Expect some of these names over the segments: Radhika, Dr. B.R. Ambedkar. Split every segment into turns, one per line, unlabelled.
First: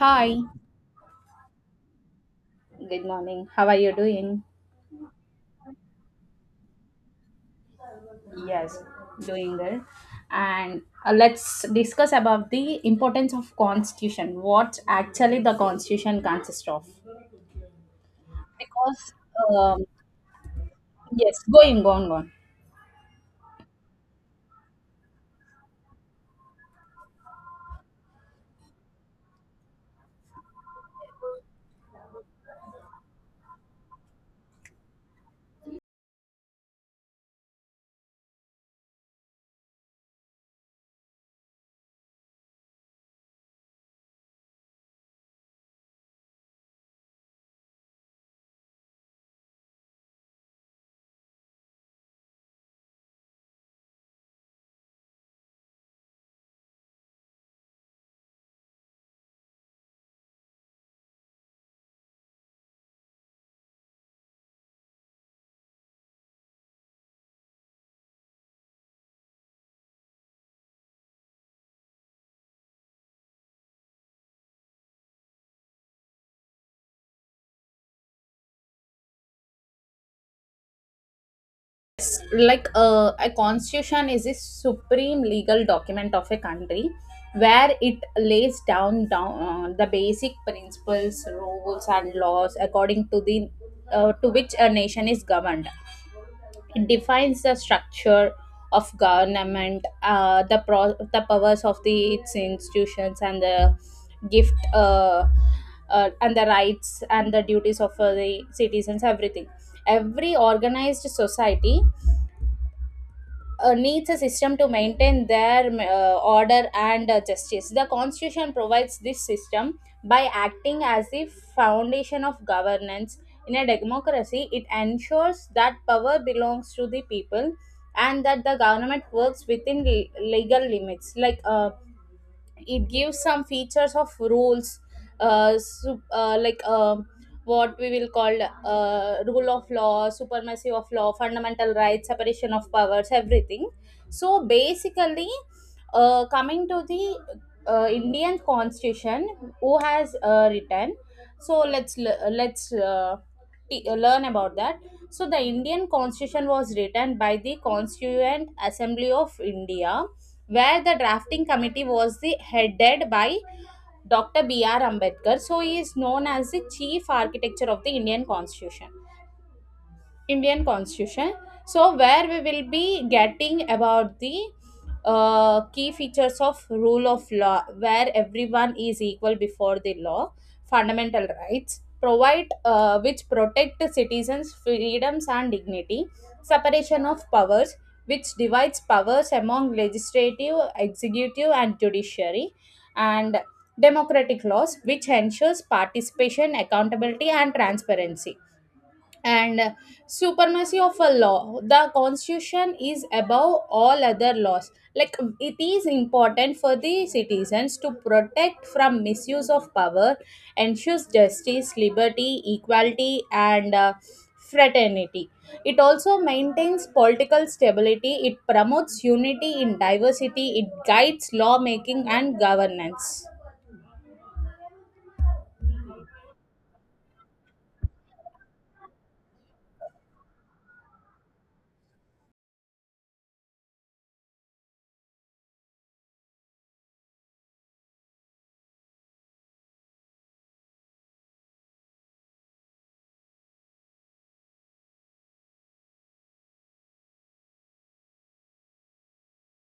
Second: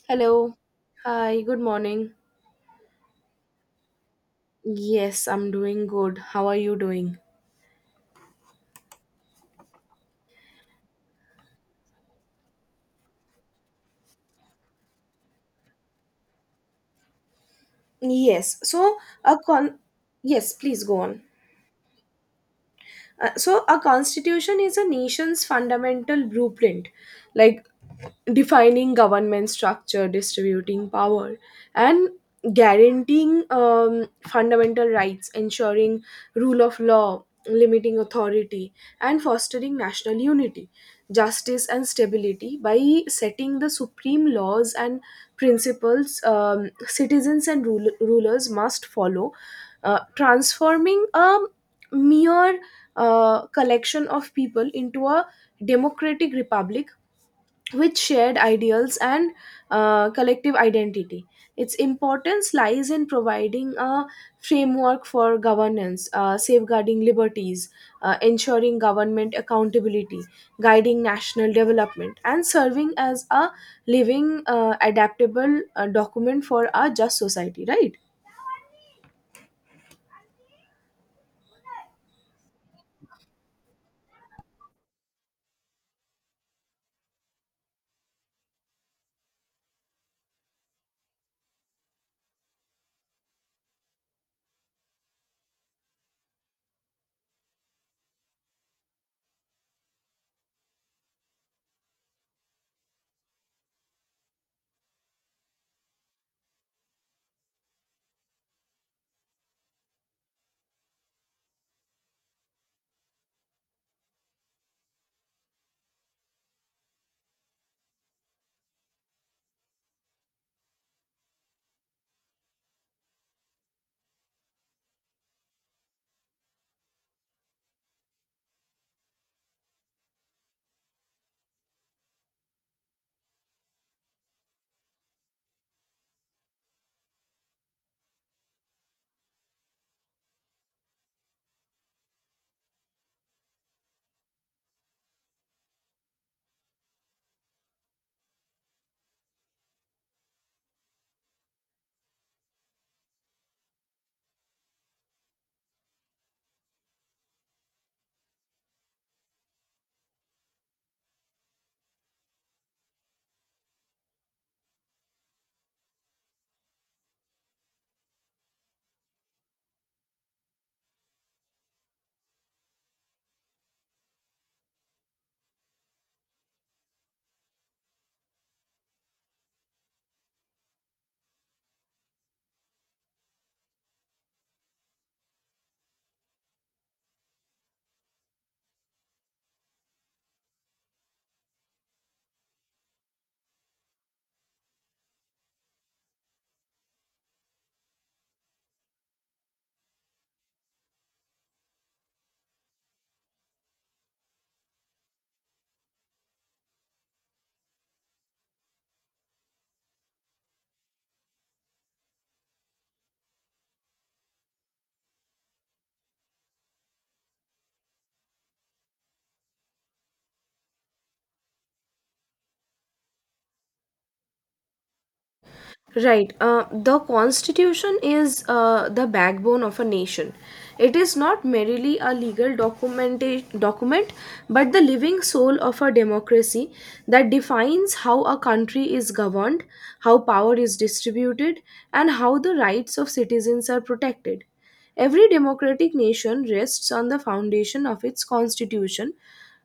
Hi,
Hello. Hi, good morning.
good morning. How are you doing?
Yes, I'm doing good. How are you doing?
Yes, doing good. And let's discuss about the importance of constitution. What actually the constitution consists of?
Yes, so
Because
a con
um,
yes, please go on.
yes, going on, go on.
So a constitution is a nation's fundamental blueprint, like defining government structure, distributing power, and guaranteeing fundamental rights, ensuring rule of law, limiting authority, and fostering national unity, justice, and stability by setting the supreme laws and principles citizens and rulers must follow, transforming a mere collection of people into a democratic republic with shared ideals and collective identity. Its importance lies in providing a framework for governance, safeguarding liberties, ensuring government accountability, guiding national development, and serving as a living, adaptable document for a just society, right?
It's like a constitution is a supreme legal document of a country where it lays down the basic principles, rules, and laws according to the to which a nation is governed. It defines the structure of government, the powers of the its institutions, and the gift and the rights and the duties of the citizens. Everything. Every organized society needs a system to maintain their order and justice. The constitution provides this system by acting as the foundation of governance. In a democracy, it ensures that power belongs to the people and that the government works within legal limits. Like it gives some features of rules uh, su- uh like um what we will call rule of law, supremacy of law, fundamental rights, separation of powers, everything. So basically, coming to the Indian constitution, who has written. So let's learn about that. So the Indian constitution was written by the Constituent Assembly of India, where the drafting committee was headed by Dr. B.R. Ambedkar. So he is known as the chief architecture of the Indian Constitution. Indian Constitution. So, where we will be getting about the key features of rule of law, where everyone is equal before the law; fundamental rights, provide which protect the citizens' freedoms and dignity; separation of powers, which divides powers among legislative, executive, and judiciary; and democratic laws, which ensures participation, accountability, and transparency; and supremacy of a law. The constitution is above all other laws. Like it is important for the citizens to protect from misuse of power, ensures justice, liberty, equality, and fraternity. It also maintains political stability, it promotes unity in diversity, it guides lawmaking and governance.
Right. The constitution is the backbone of a nation. It is not merely a legal document, but the living soul of a democracy that defines how a country is governed, how power is distributed, and how the rights of citizens are protected. Every democratic nation rests on the foundation of its constitution,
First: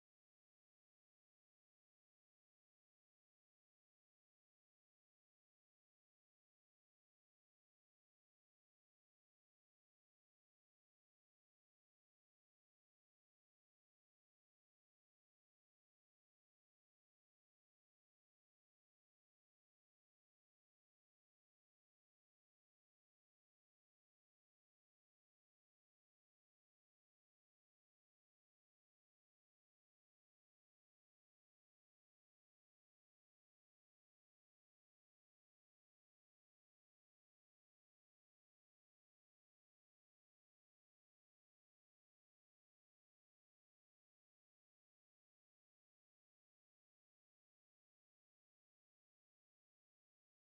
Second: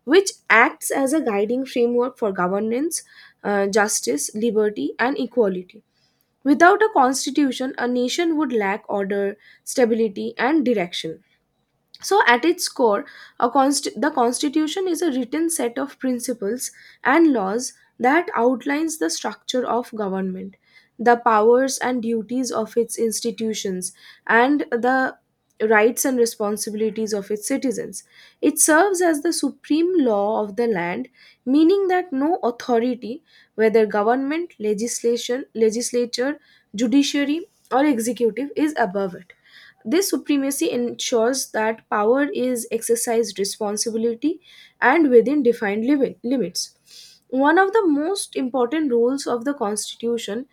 which acts as a guiding framework for governance, justice, liberty, and equality. Without a constitution, a nation would lack order, stability, and direction. So, at its core, the Constitution is a written set of principles and laws that outlines the structure of government, the powers and duties of its institutions, and the rights and responsibilities of its citizens. It serves as the supreme law of the land, meaning that no authority, whether government, legislation, legislature, judiciary, or executive, is above it. This supremacy ensures that power is exercised responsibility and within defined limits. One of the most important rules of the Constitution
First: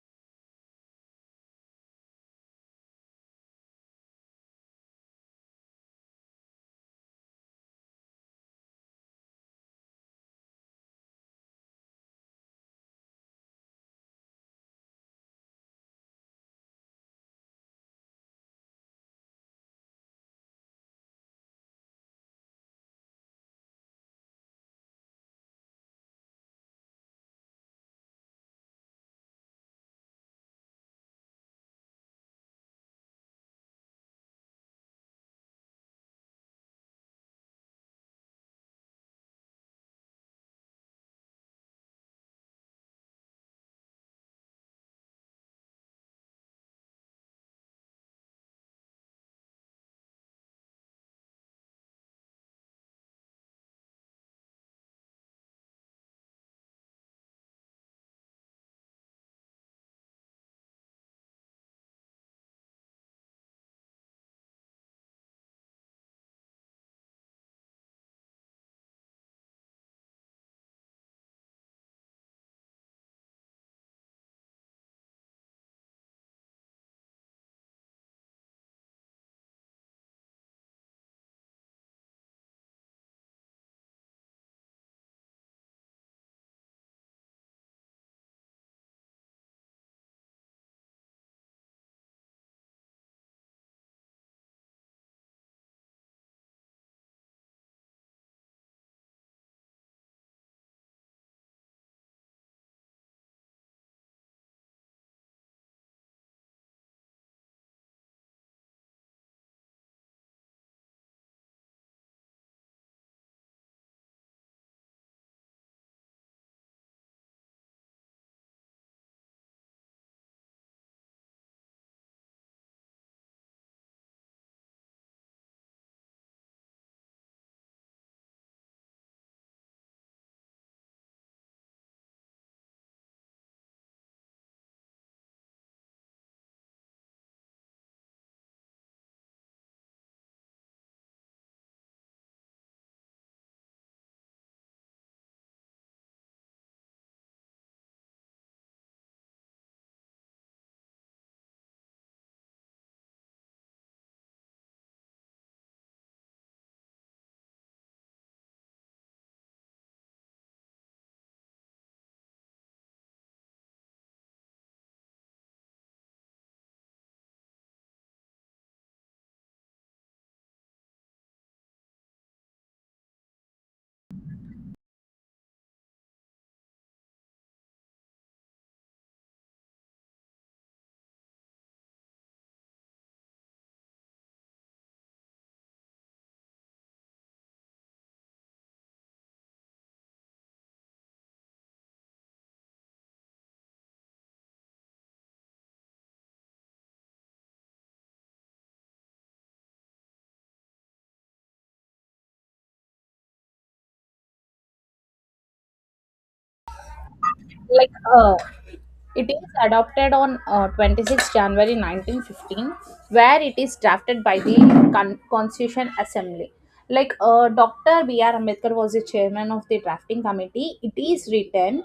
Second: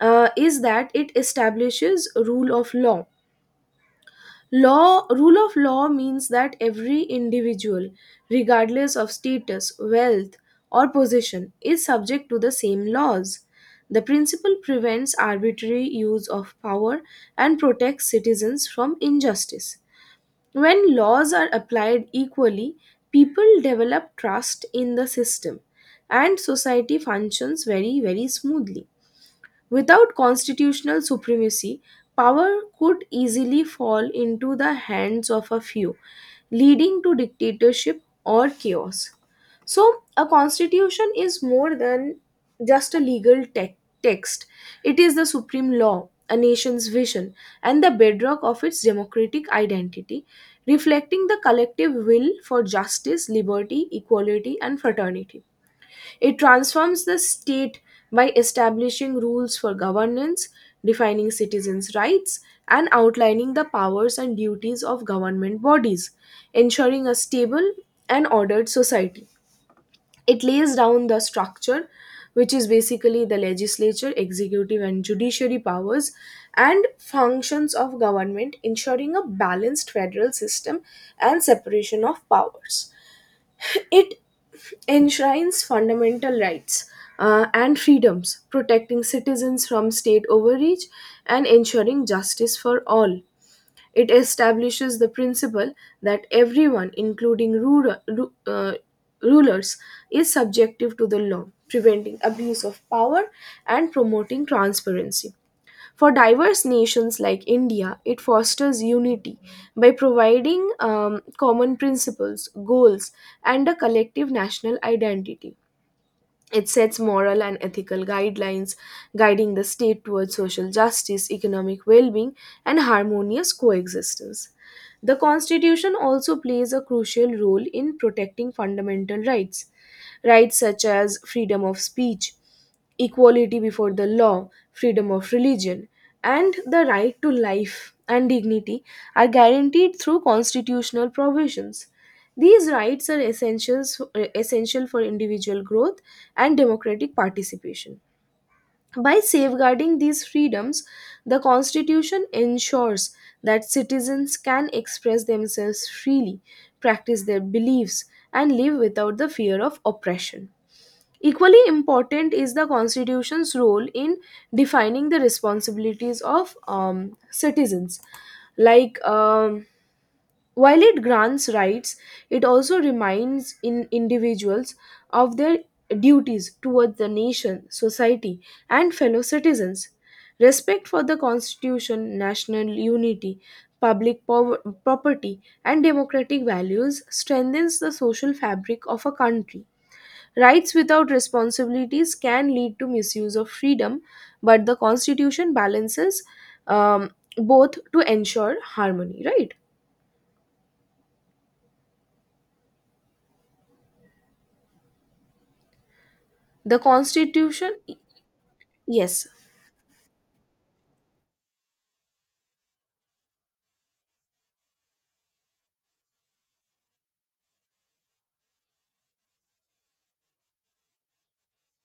is that it establishes rule of law. Rule of law means that every individual, regardless of status, wealth, or position, is subject to the same laws. The principle prevents arbitrary use of power and protects citizens from injustice. When laws are applied equally, people develop trust in the system and society functions very, very smoothly. Without constitutional supremacy, power could easily fall into the hands of a few, leading to dictatorship or chaos. So, a constitution is more than just a legal text. It is the supreme law, a nation's vision, and the bedrock of its democratic identity, reflecting the collective will for justice, liberty, equality, and fraternity. It transforms the state by establishing rules for governance, defining citizens' rights, and outlining the powers and duties of government bodies, ensuring a stable and ordered society. It lays down the structure, which is basically the legislature, executive, and judiciary powers, and functions of government, ensuring a balanced federal system and separation of powers. It enshrines fundamental rights and freedoms, protecting citizens from state overreach and ensuring justice for all. It establishes the principle that everyone, including rulers, is subjective to the law, preventing abuse of power and promoting transparency. For diverse nations like India, it fosters unity by providing common principles, goals, and a collective national identity. It sets moral and ethical guidelines, guiding the state towards social justice, economic well being, and harmonious coexistence. The Constitution also plays a crucial role in protecting fundamental rights, rights such as freedom of speech, equality before the law, freedom of religion, and the right to life and dignity are guaranteed through constitutional provisions. These rights are essential for individual growth and democratic participation. By safeguarding these freedoms, the Constitution ensures that citizens can express themselves freely, practice their beliefs, and live without the fear of oppression. Equally important is the Constitution's role in defining the responsibilities of citizens. Like, um, while it grants rights, it also reminds in individuals of their duties towards the nation, society, and fellow citizens. Respect for the constitution, national unity, public power, property, and democratic values strengthens the social fabric of a country. Rights without responsibilities can lead to misuse of freedom, but the constitution balances um, both to ensure harmony, right? The Constitution?
Like uh,
Yes,
it is adopted on 26 January 1915, where it is drafted by the Constitution Assembly. Like Dr. B.R. Ambedkar was the chairman of the drafting committee. It is written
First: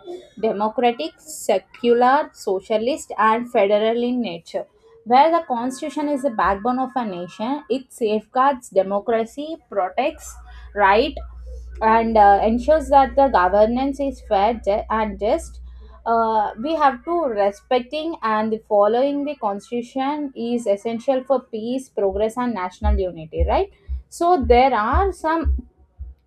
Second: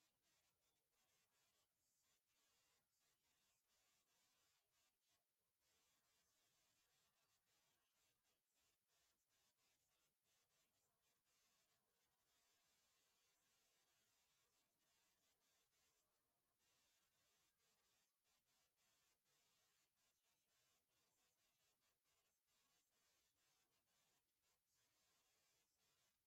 democratic, secular, socialist, and federal in nature. Where the constitution is the backbone of a nation, it safeguards democracy, protects right, and ensures that the governance is fair and just. We have to respecting and the following the constitution is essential for peace, progress, and national unity, right? So there are some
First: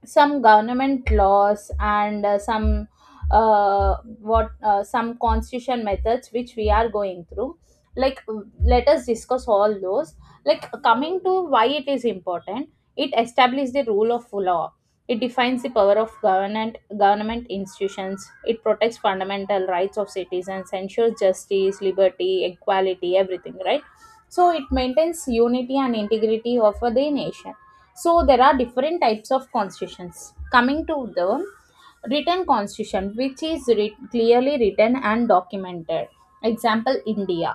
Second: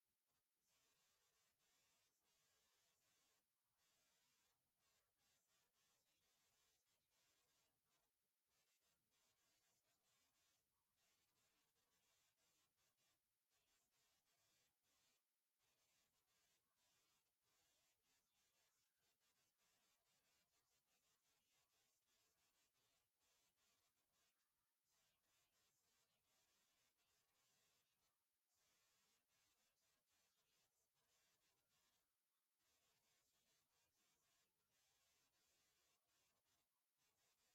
some government laws and some what some constitution methods which we are going through. Like let us discuss all those. Like coming to why it is important: it establishes the rule of law, it defines the power of government institutions, it protects fundamental rights of citizens, ensures justice, liberty, equality, everything, right? So it maintains unity and integrity of the nation. So there are different types of constitutions. Coming to the written constitution, which is clearly written and documented, example India.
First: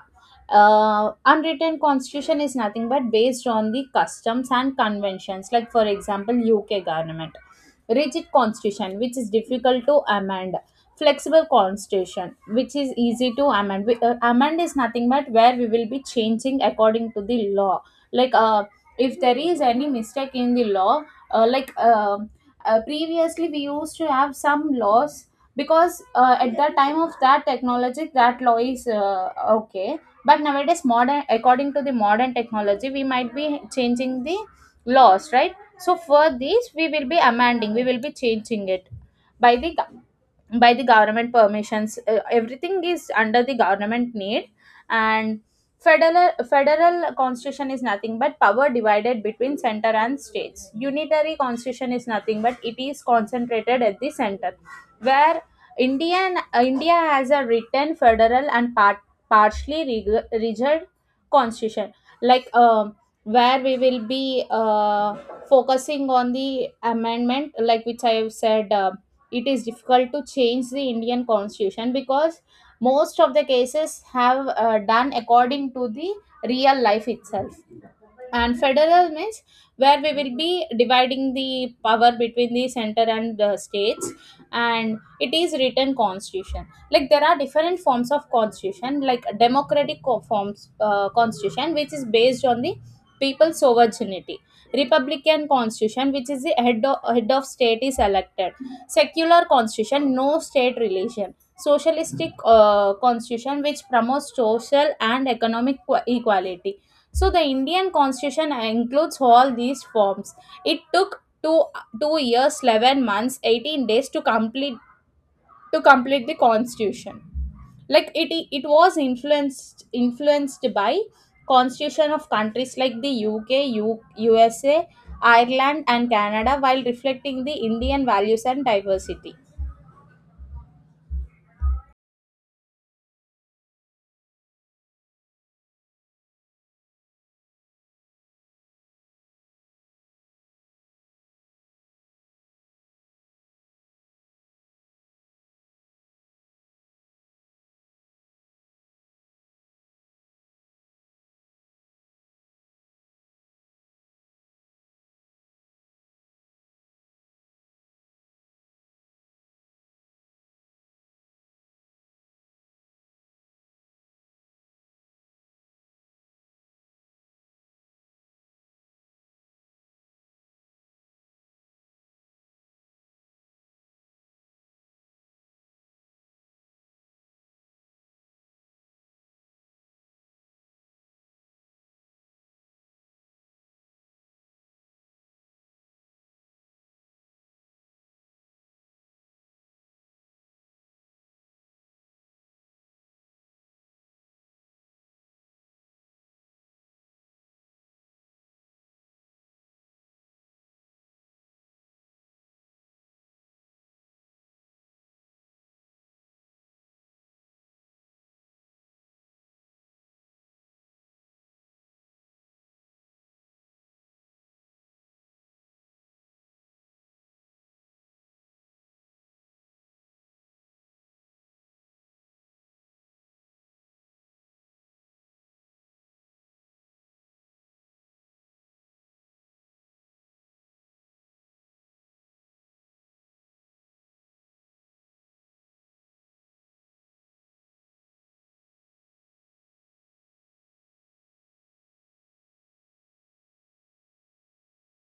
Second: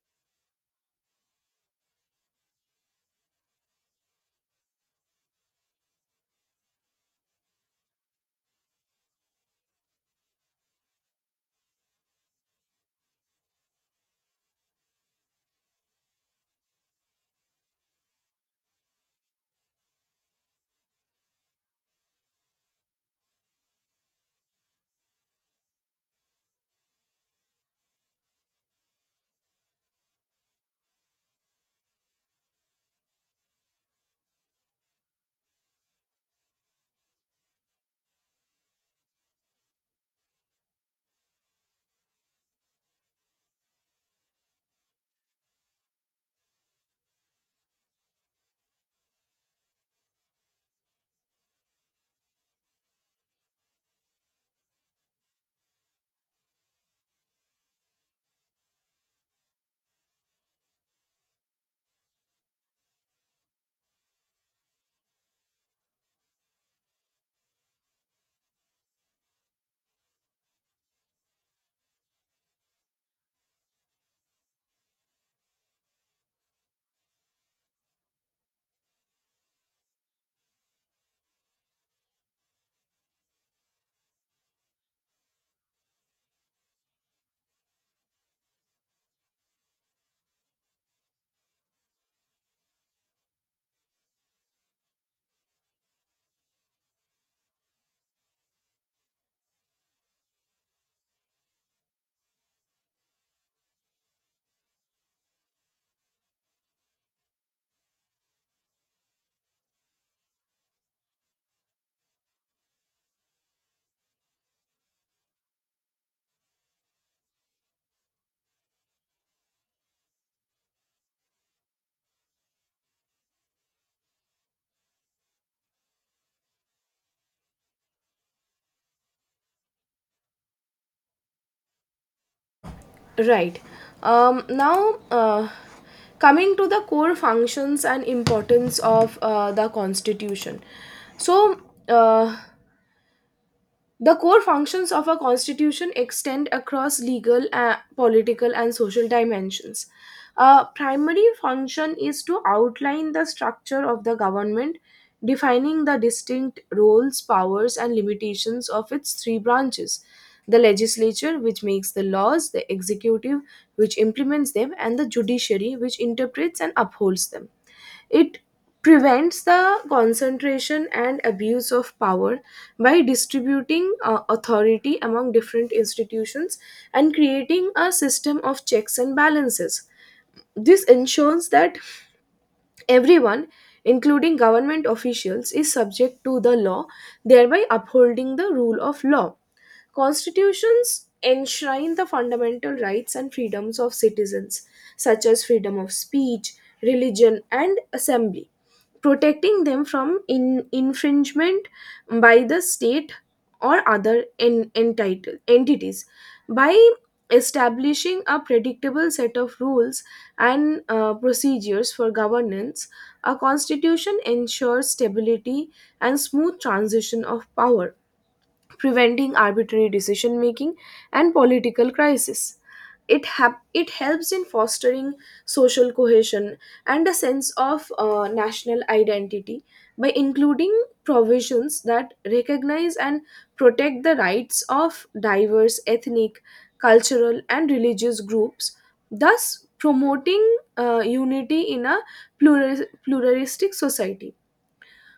Unwritten constitution is nothing but based on the customs and conventions, like for example UK government. Rigid constitution, which is difficult to amend. Flexible constitution, which is easy to amend. Amend is nothing but where we will be changing according to the law. Like if there is any mistake in the law, uh, like uh, previously we used to have some laws because at the time of that technology that law is okay, but nowadays modern, according to the modern technology, we might be changing the laws, right? So for this we will be amending, we will be changing it by the by the government permissions. Everything is under the government need. And federal constitution is nothing but power divided between center and states. Unitary constitution is nothing but it is concentrated at the center. Where India has a written, federal, and partially rigid constitution. Like where we will be focusing on the amendment, like which I have said, it is difficult to change the Indian constitution because most of the cases have done according to the real life itself. And federal means where we will be dividing the power between the center and the states, and it is written constitution. Like there are different forms of constitution, like democratic co- forms constitution, which is based on the people's sovereignty; republican constitution, which is the head of state is elected; secular constitution, no state relation; socialistic constitution, which promotes social and economic equality. So the Indian constitution includes all these forms. It took two years, 11 months, 18 days to complete the constitution. Like it was influenced by constitution of countries like the UK, U, USA, Ireland, and Canada, while reflecting the Indian values and diversity.
right. Um, now, uh, coming to the core functions and importance of the Constitution. So, uh, The core functions of a constitution extend across legal, political, and social dimensions. A primary function is to outline the structure of the government, defining the distinct roles, powers, and limitations of its three branches: the legislature, which makes the laws, the executive, which implements them, and the judiciary, which interprets and upholds them. It prevents the concentration and abuse of power by distributing authority among different institutions and creating a system of checks and balances. This ensures that everyone, including government officials, is subject to the law, thereby upholding the rule of law. Constitutions enshrine the fundamental rights and freedoms of citizens, such as freedom of speech, religion, and assembly, protecting them from infringement by the state or other entities. By establishing a predictable set of rules and procedures for governance, a constitution ensures stability and smooth transition of power, preventing arbitrary decision making and political crisis. It helps in fostering social cohesion and a sense of national identity by including provisions that recognize and protect the rights of diverse ethnic, cultural, and religious groups, thus promoting unity in a pluralistic society.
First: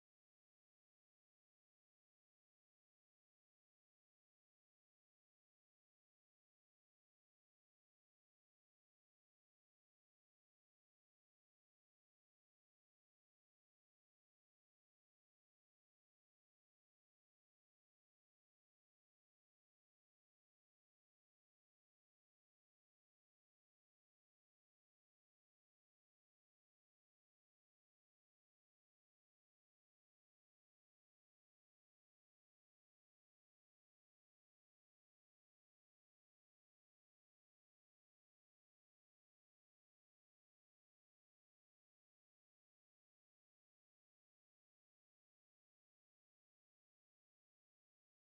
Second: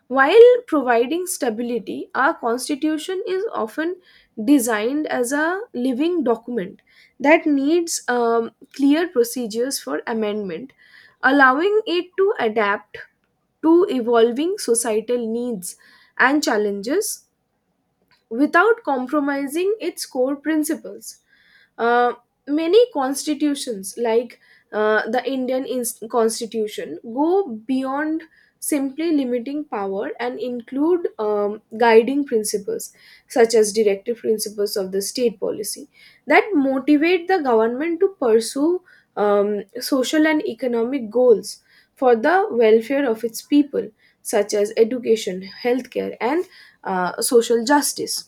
While providing stability, our constitution is often designed as a living document that needs clear procedures for amendment, allowing it to adapt to evolving societal needs and challenges without compromising its core principles. Uh, many constitutions, like uh, the Constitution, go beyond simply limiting power and include guiding principles such as directive principles of the state policy that motivate the government to pursue social and economic goals for the welfare of its people, such as education, healthcare, and social justice.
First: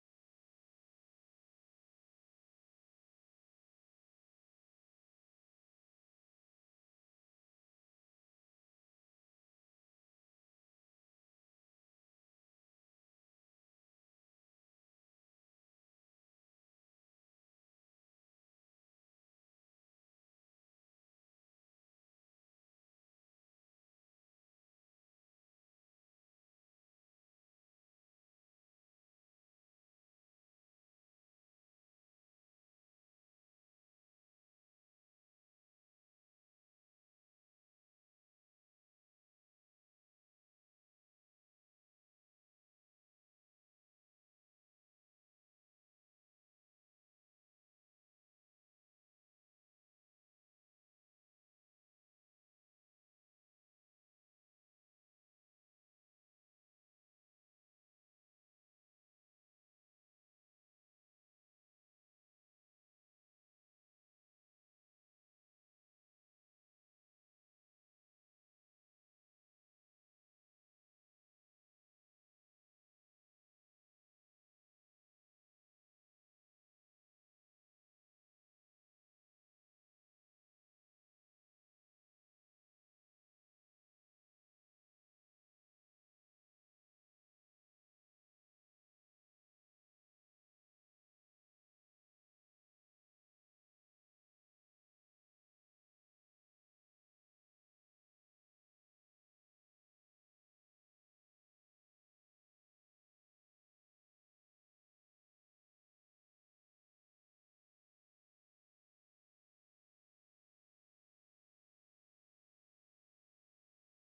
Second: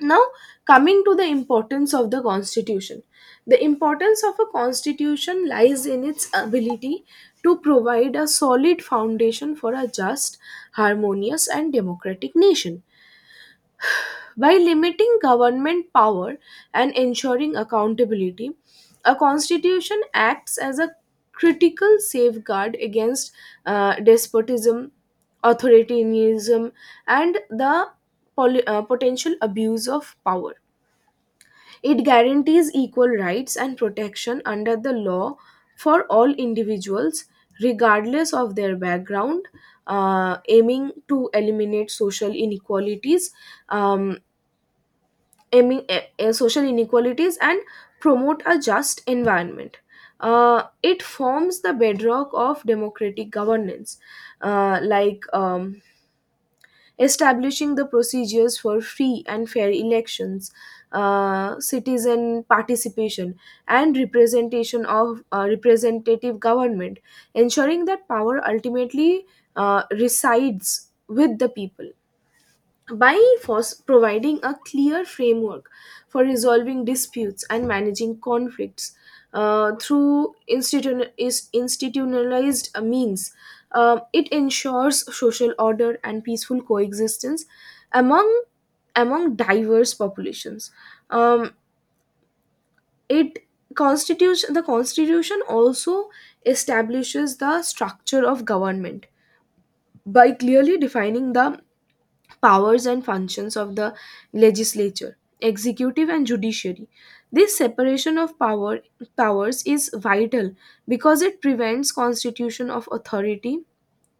Now, coming to the importance of the constitution. The importance of a constitution lies in its ability to provide a solid foundation for a just, harmonious, and democratic nation. By limiting government power and ensuring accountability, a constitution acts as a critical safeguard against despotism, authoritarianism, and the potential abuse of power. It guarantees equal rights and protection under the law for all individuals, regardless of their background, aiming to eliminate social inequalities, um, social inequalities and promote a just environment. It forms the bedrock of democratic governance, uh, like um, establishing the procedures for free and fair elections, citizen participation, and representation of representative government, ensuring that power ultimately resides with the people by providing a clear framework for resolving disputes and managing conflicts through institu- is institutionalized means. It ensures social order and peaceful coexistence among among diverse populations. Um, it constitutes the constitution also establishes the structure of government by clearly defining the powers and functions of the legislature, executive, and judiciary. This separation of power powers is vital because it prevents constitution of authority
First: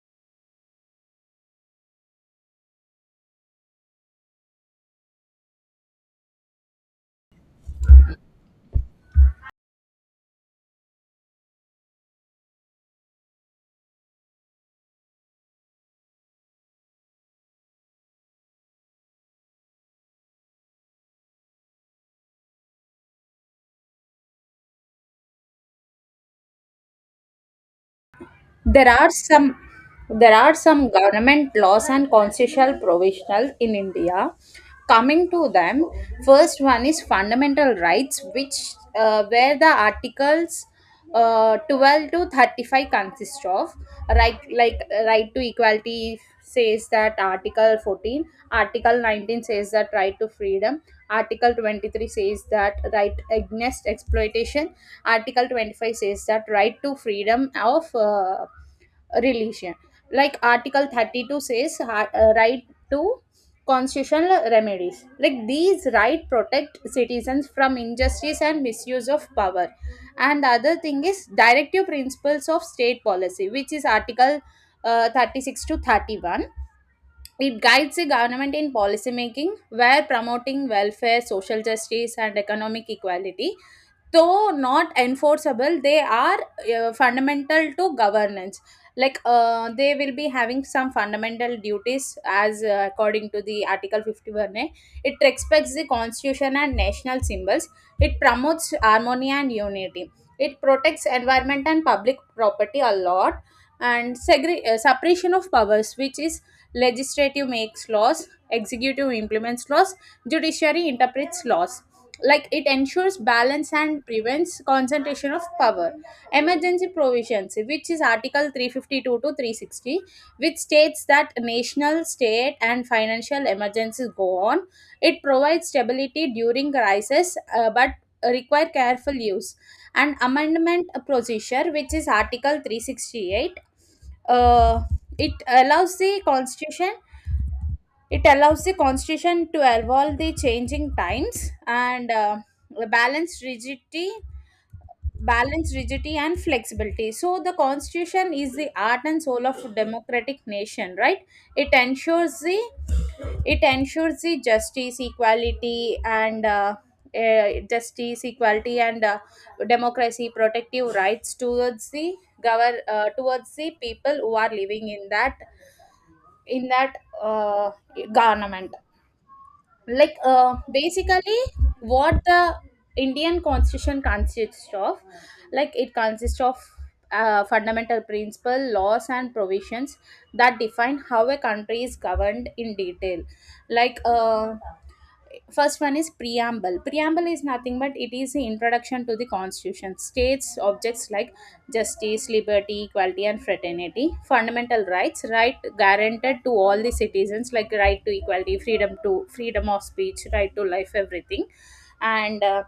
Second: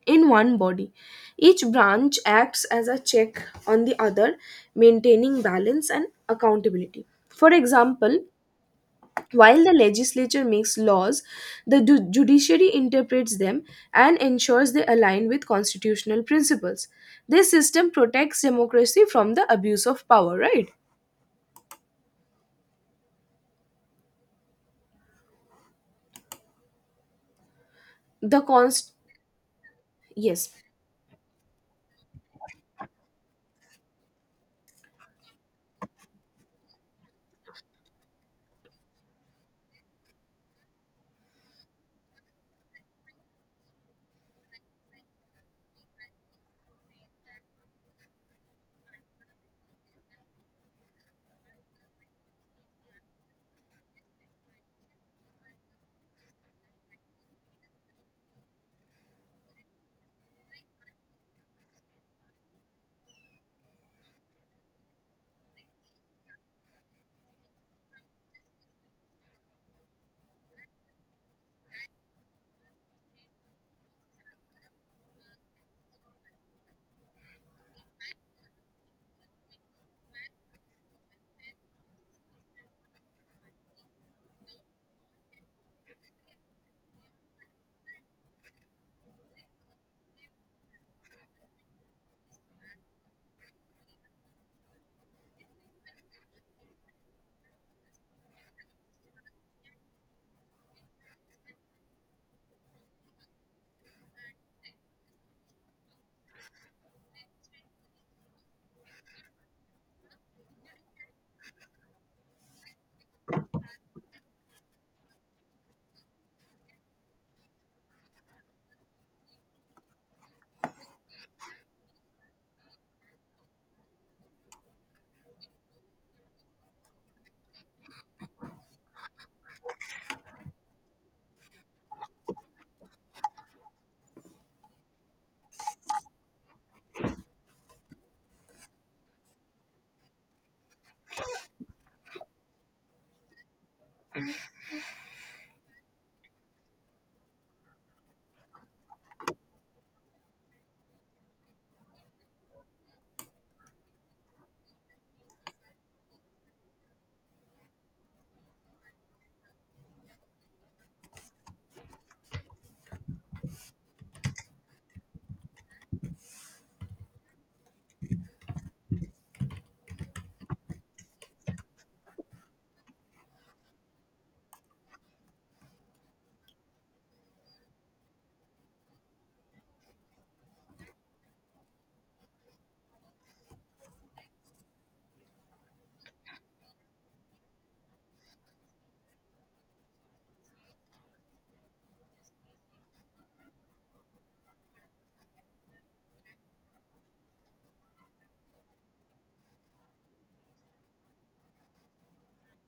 in one body. Each branch acts as a check on the other, maintaining balance and accountability. For example, while the legislature makes laws, the judiciary interprets them and ensures they align with constitutional principles. This system protects democracy from the abuse of power, right? The
There
const
are some there
Yes,
are some government laws and constitutional provisional in India. Coming to them, first one is fundamental rights, which where the articles 12 to 35 consist of right. Like right to equality says that article 14, article 19 says that right to freedom, article 23 says that right against exploitation, article 25 says that right to freedom of religion, like article 32 says right to constitutional remedies. Like these right protect citizens from injustice and misuse of power. And the other thing is directive principles of state policy, which is article 36 to 31. It guides the government in policy making, where promoting welfare, social justice, and economic equality. Though not enforceable, they are fundamental to governance. Like they will be having some fundamental duties as, according to the article 51 A. It respects the constitution and national symbols, it promotes harmony and unity, it protects environment and public property a lot. And separation of powers, which is legislative makes laws, executive implements laws, judiciary interprets laws. Like it ensures balance and prevents concentration of power. Emergency provisions, which is article 352 to 360, which states that national, state, and financial emergencies go on. It provides stability during crisis, but require careful use. And amendment procedure, which is article 368. uh, it allows the constitution it allows the constitution to evolve the changing times and balance rigidity balance rigidity and flexibility. So the constitution is the art and soul of democratic nation, right? It ensures the it ensures the justice, equality, and uh, justice equality and uh, democracy, protective rights towards the govern towards the people who are living in that uh, government. Like basically, what the Indian constitution consists of. Like it consists of fundamental principle, laws, and provisions that define how a country is governed in detail. Like first one is preamble. Preamble is nothing but it is the introduction to the constitution, states objects like justice, liberty, equality, and fraternity. Fundamental rights, right guaranteed to all the citizens, like right to equality, freedom to freedom of speech, right to life, everything. And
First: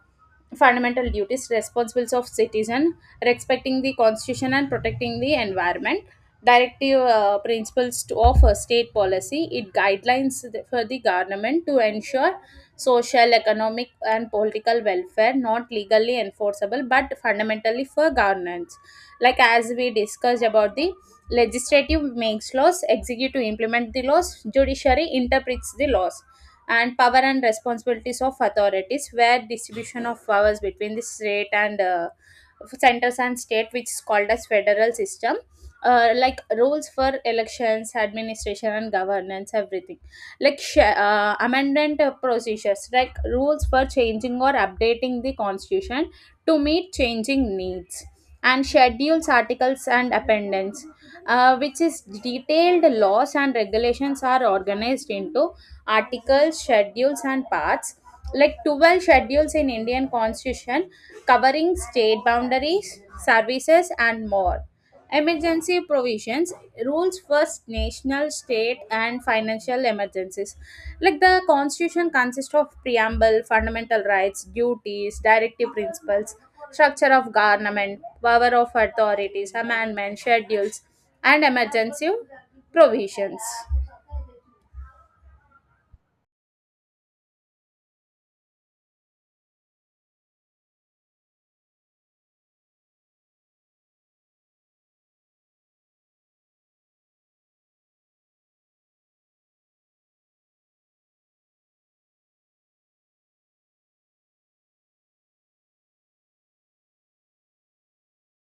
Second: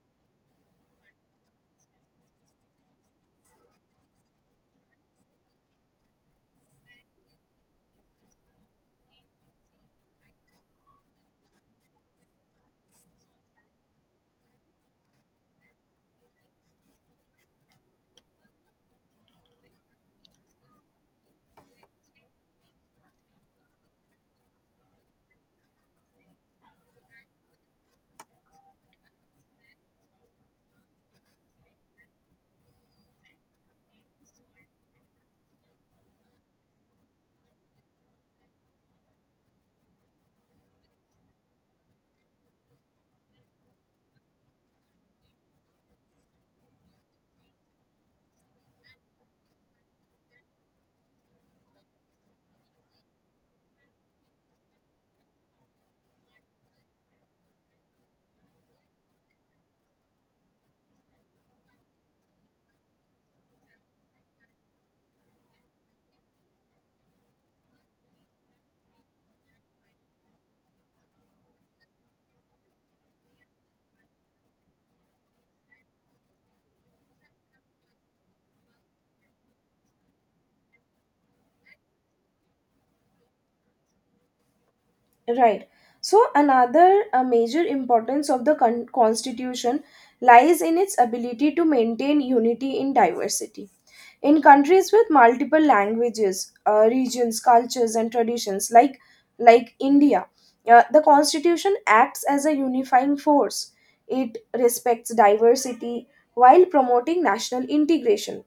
fundamental duties, responsibilities of citizen, respecting the constitution and protecting the environment. Directive principles to offer state policy, it guidelines for the government to ensure social, economic, and political welfare, not legally enforceable but fundamentally for governance. Like as we discussed about the legislative makes laws, executive implement the laws, judiciary interprets the laws. And power and responsibilities of authorities, where distribution of powers between the state and centers and state, which is called as federal system. Like rules for elections, administration, and governance, everything. Like amendment procedures, like rules for changing or updating the constitution to meet changing needs. And schedules, articles, and appendix, which is detailed laws and regulations are organized into articles, schedules, and parts. Like 12 schedules in Indian Constitution, covering state boundaries, services, and more. Emergency provisions, rules first national, state, and financial emergencies. Like the constitution consists of preamble, fundamental rights, duties, directive principles, structure of government, power of authorities, amendments, schedules, and emergency provisions.
right. So, another major importance of the constitution lies in its ability to maintain unity in diversity. In countries with multiple languages, regions, cultures, and traditions, like India, the constitution acts as a unifying force. It respects diversity while promoting national integration.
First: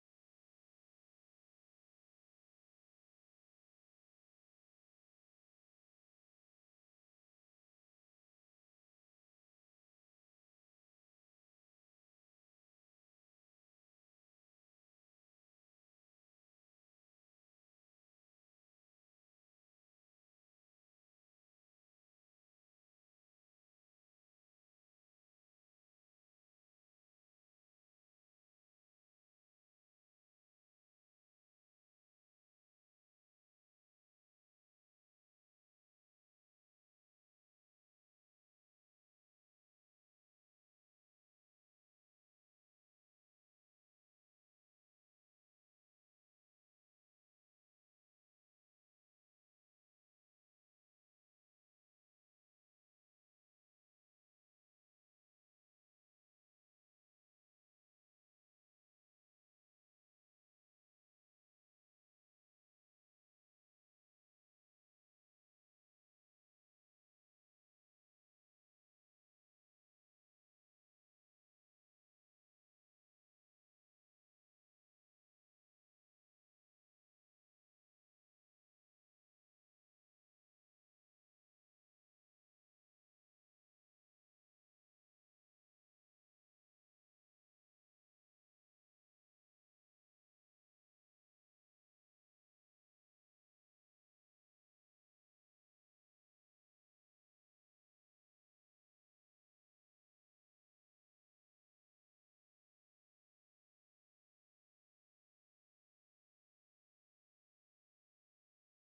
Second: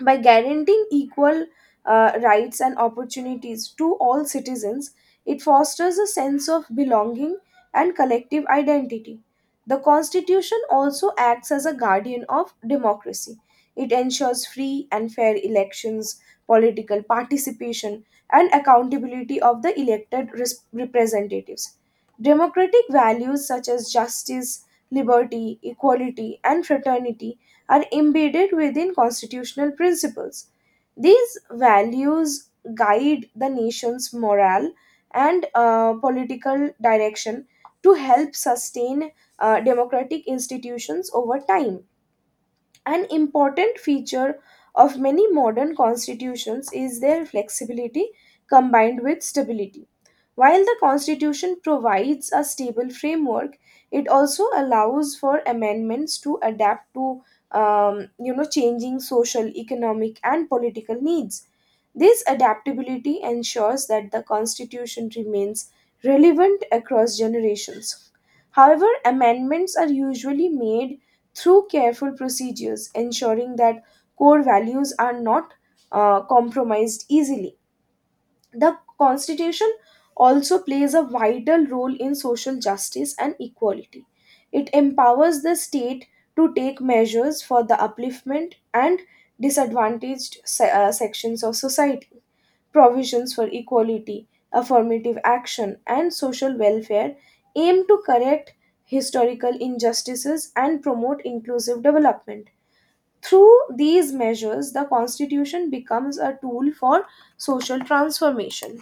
By guaranteeing equal rights and opportunities to all citizens, it fosters a sense of belonging and collective identity. The Constitution also acts as a guardian of democracy. It ensures free and fair elections, political participation, and accountability of the elected representatives. Democratic values such as justice, liberty, equality, and fraternity are embedded within constitutional principles. These values guide the nation's morale and political direction to help sustain democratic institutions over time. An important feature of many modern constitutions is their flexibility combined with stability. While the constitution provides a stable framework, it also allows for amendments to adapt to changing social, economic, and political needs. This adaptability ensures that the constitution remains relevant across generations. However, amendments are usually made through careful procedures, ensuring that core values are not compromised easily. The Constitution also plays a vital role in social justice and equality. It empowers the state to take measures for the upliftment and sections of society. Provisions for equality, affirmative action, and social welfare aim to correct historical injustices and promote inclusive development. Through these measures, the Constitution becomes a tool for social transformation.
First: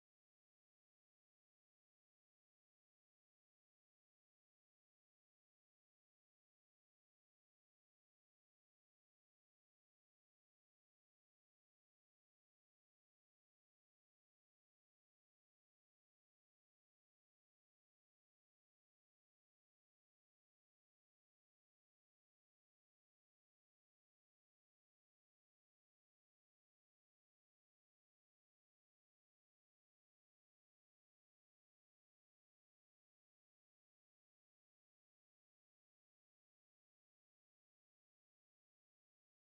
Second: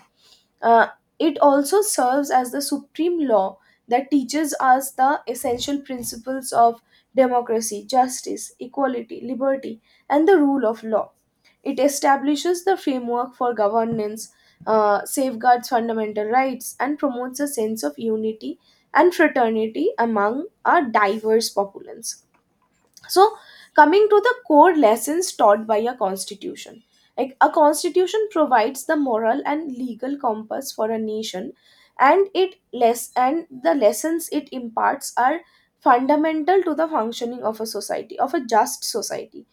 Uh, it also serves as the supreme law that teaches us the essential principles of democracy, justice, equality, liberty, and the rule of law. It establishes the framework for governance, safeguards fundamental rights, and promotes a sense of unity and fraternity among a diverse populace. So, coming to the core lessons taught by a constitution, like, a constitution provides the moral and legal compass for a nation, and it less and the lessons it imparts are fundamental to the functioning of a just society.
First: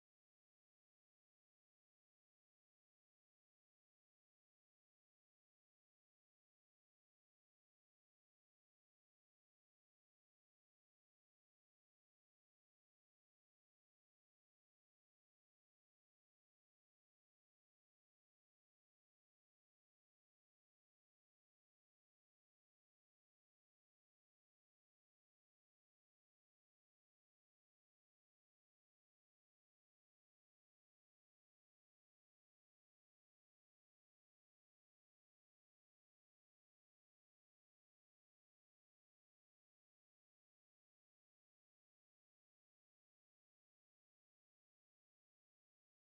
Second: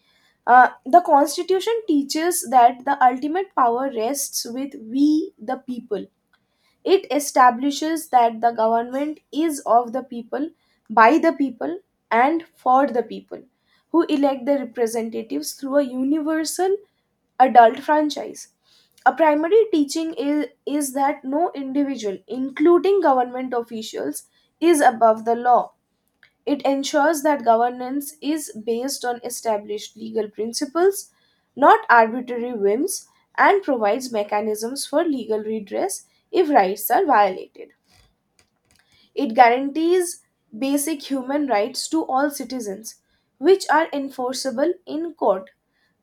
The constitution teaches that the ultimate power rests with we the people. It establishes that the government is of the people, by the people, and for the people, who elect their representatives through a universal adult franchise. A primary teaching is that no individual, including government officials, is above the law. It ensures that governance is based on established legal principles, not arbitrary whims, and provides mechanisms for legal redress if rights are violated. It guarantees basic human rights to all citizens, which are enforceable in court.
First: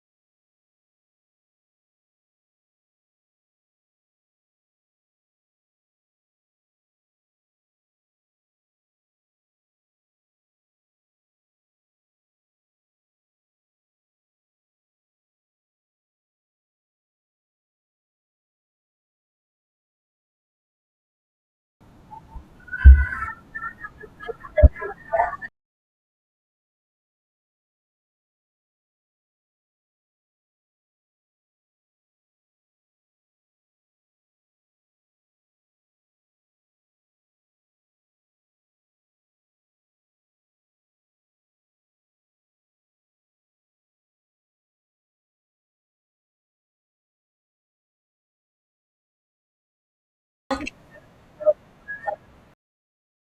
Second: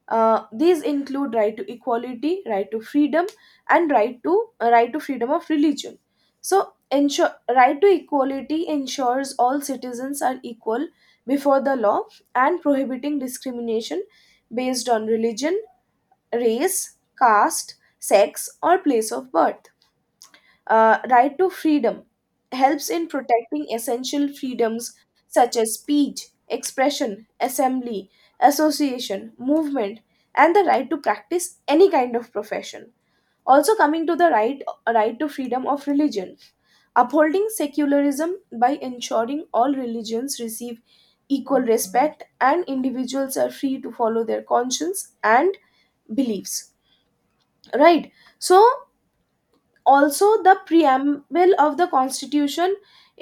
These include right to equality, right to freedom, and right to freedom of religion. So, ensure right to equality ensures all citizens are equal before the law and prohibiting discrimination based on religion, race, caste, sex, or place of birth. Right to freedom helps in protecting essential freedoms such as speech, expression, assembly, association, movement, and the right to practice any kind of profession. Also, coming to the right to freedom of religion, upholding secularism by ensuring all religions receive equal respect and individuals are free to follow their conscience and beliefs, right? So, also the preamble of the constitution,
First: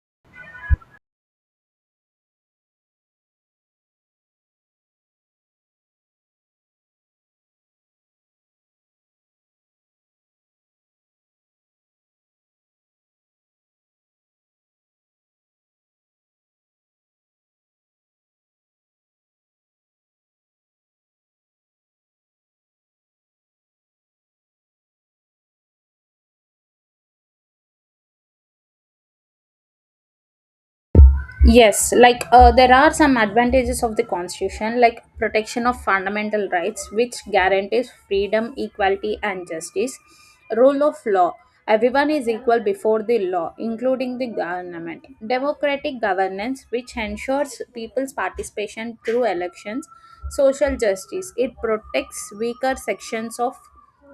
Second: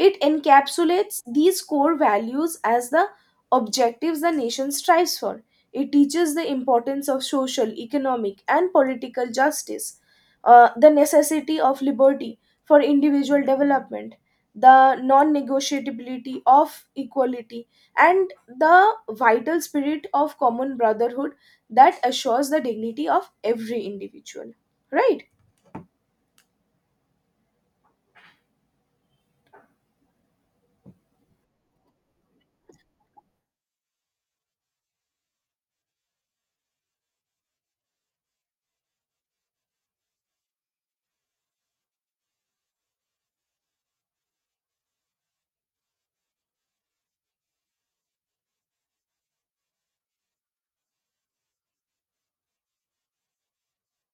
it encapsulates these core values as the objectives the nation strives for. It teaches the importance of social, economic, and political justice, the necessity of liberty for individual development, the non-negotiability of equality, and the vital spirit of common brotherhood that assures the dignity of every individual, right.
Yes, like there are some advantages of the constitution, like protection of fundamental rights, which guarantees freedom, equality, and justice. Rule of law, everyone is equal before the law, including the government. Democratic governance, which ensures people's participation through elections. Social justice, it protects weaker sections of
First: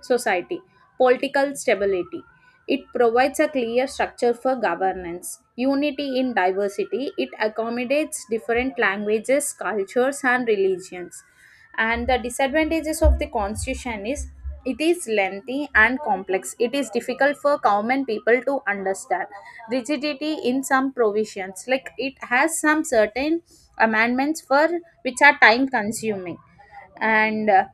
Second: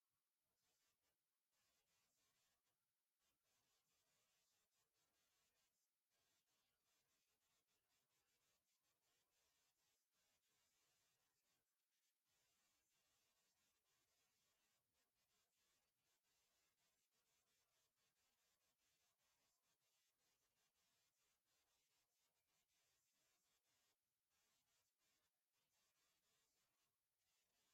society. Political stability, it provides a clear structure for governance. Unity in diversity, it accommodates different languages, cultures, and religions. And the disadvantages of the constitution is it is lengthy and complex, it is difficult for common people to understand. Rigidity in some provisions, like it has some certain amendments for which are time consuming. And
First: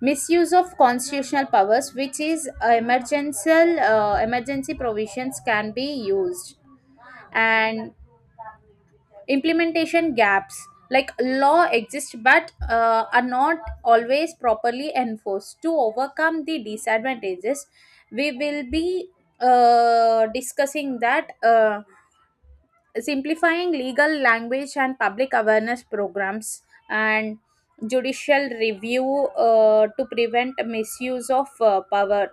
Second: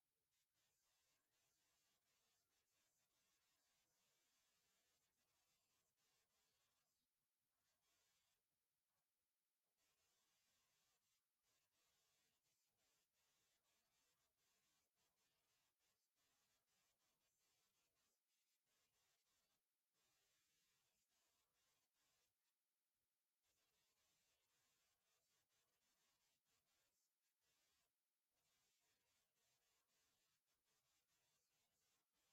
misuse of constitutional powers, which is emergency provisions can be used. And implementation gaps, like law exists but are not always properly enforced. To overcome the disadvantages, we will be discussing that: simplifying legal language and public awareness programs, and judicial review to prevent misuse of power,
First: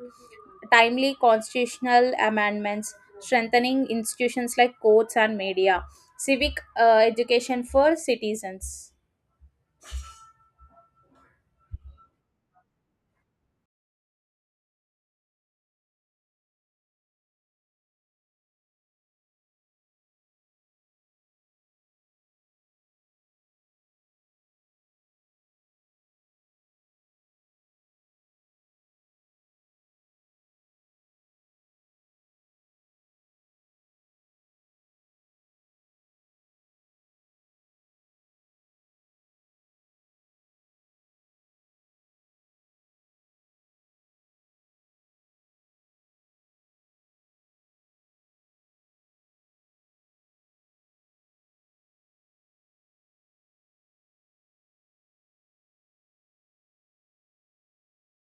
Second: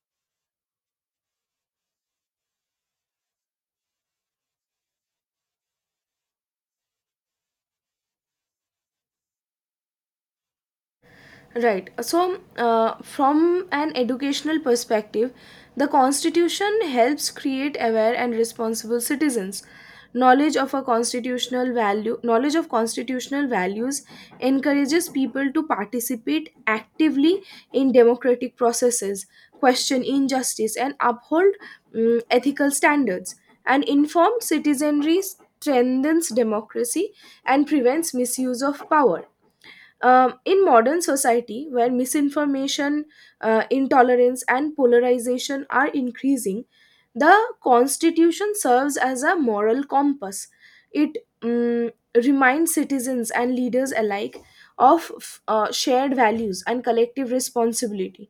timely constitutional amendments, strengthening institutions like courts and media, civic education for citizens.
Right. So, from an educational perspective, the Constitution helps create aware and responsible citizens. Knowledge of constitutional values encourages people to participate actively in democratic processes, question injustice, and uphold ethical standards. An informed citizenry strengthens democracy and prevents misuse of power. Um, in modern society, where misinformation, intolerance, and polarization are increasing, the Constitution serves as a moral compass. It reminds citizens and leaders alike of shared values and collective responsibility.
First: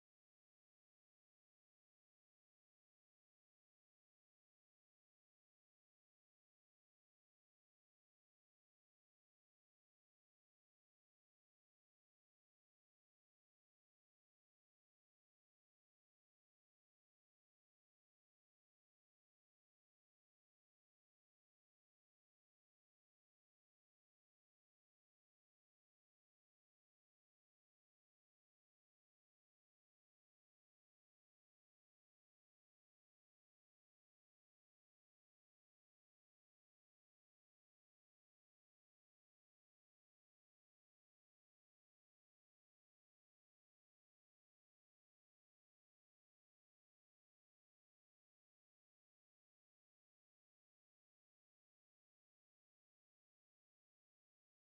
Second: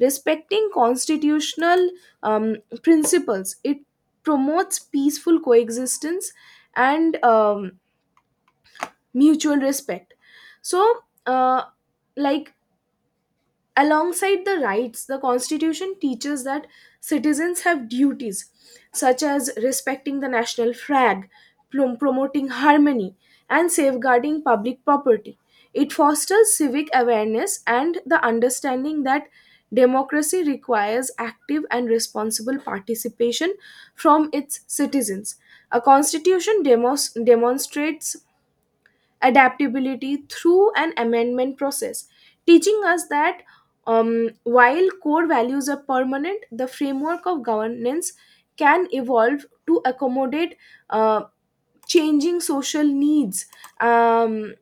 Respecting constitutional um, principles, it promotes peaceful coexistence and mutual respect. So, uh, like, alongside the rights, the constitution teaches that citizens have duties such as respecting the national flag, promoting harmony, and safeguarding public property. It fosters civic awareness and the understanding that democracy requires active and responsible participation from its citizens. A constitution demonstrates adaptability through an amendment process, teaching us that while core values are permanent, the framework of governance can evolve to accommodate uh, changing social needs. Um,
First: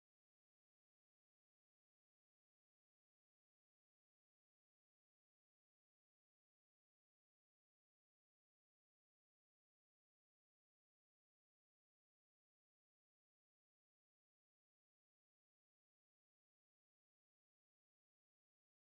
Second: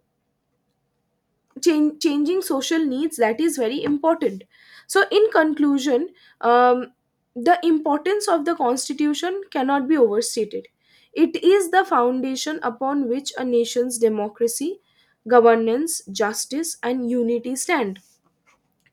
Changing social needs, that is very important. So, in conclusion, um, the importance of the constitution cannot be overstated. It is the foundation upon which a nation's democracy, governance, justice, and unity stand.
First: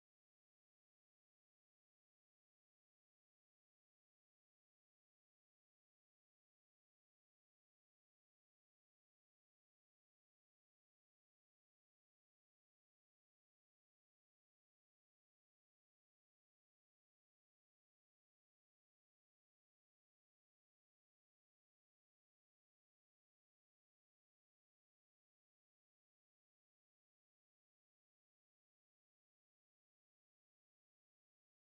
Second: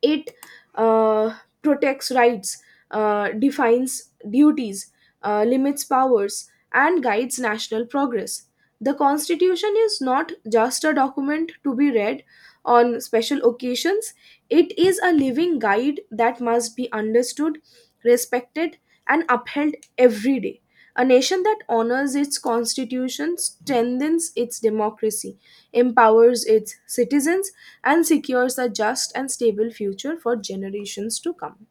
It uh, protects rights, defines duties, limits powers, and guides national progress. The Constitution is not just a document to be read on special occasions; it is a living guide that must be understood, respected, and upheld every day. A nation that honors its constitution strengthens its democracy, empowers its citizens, and secures a just and stable future for generations to come.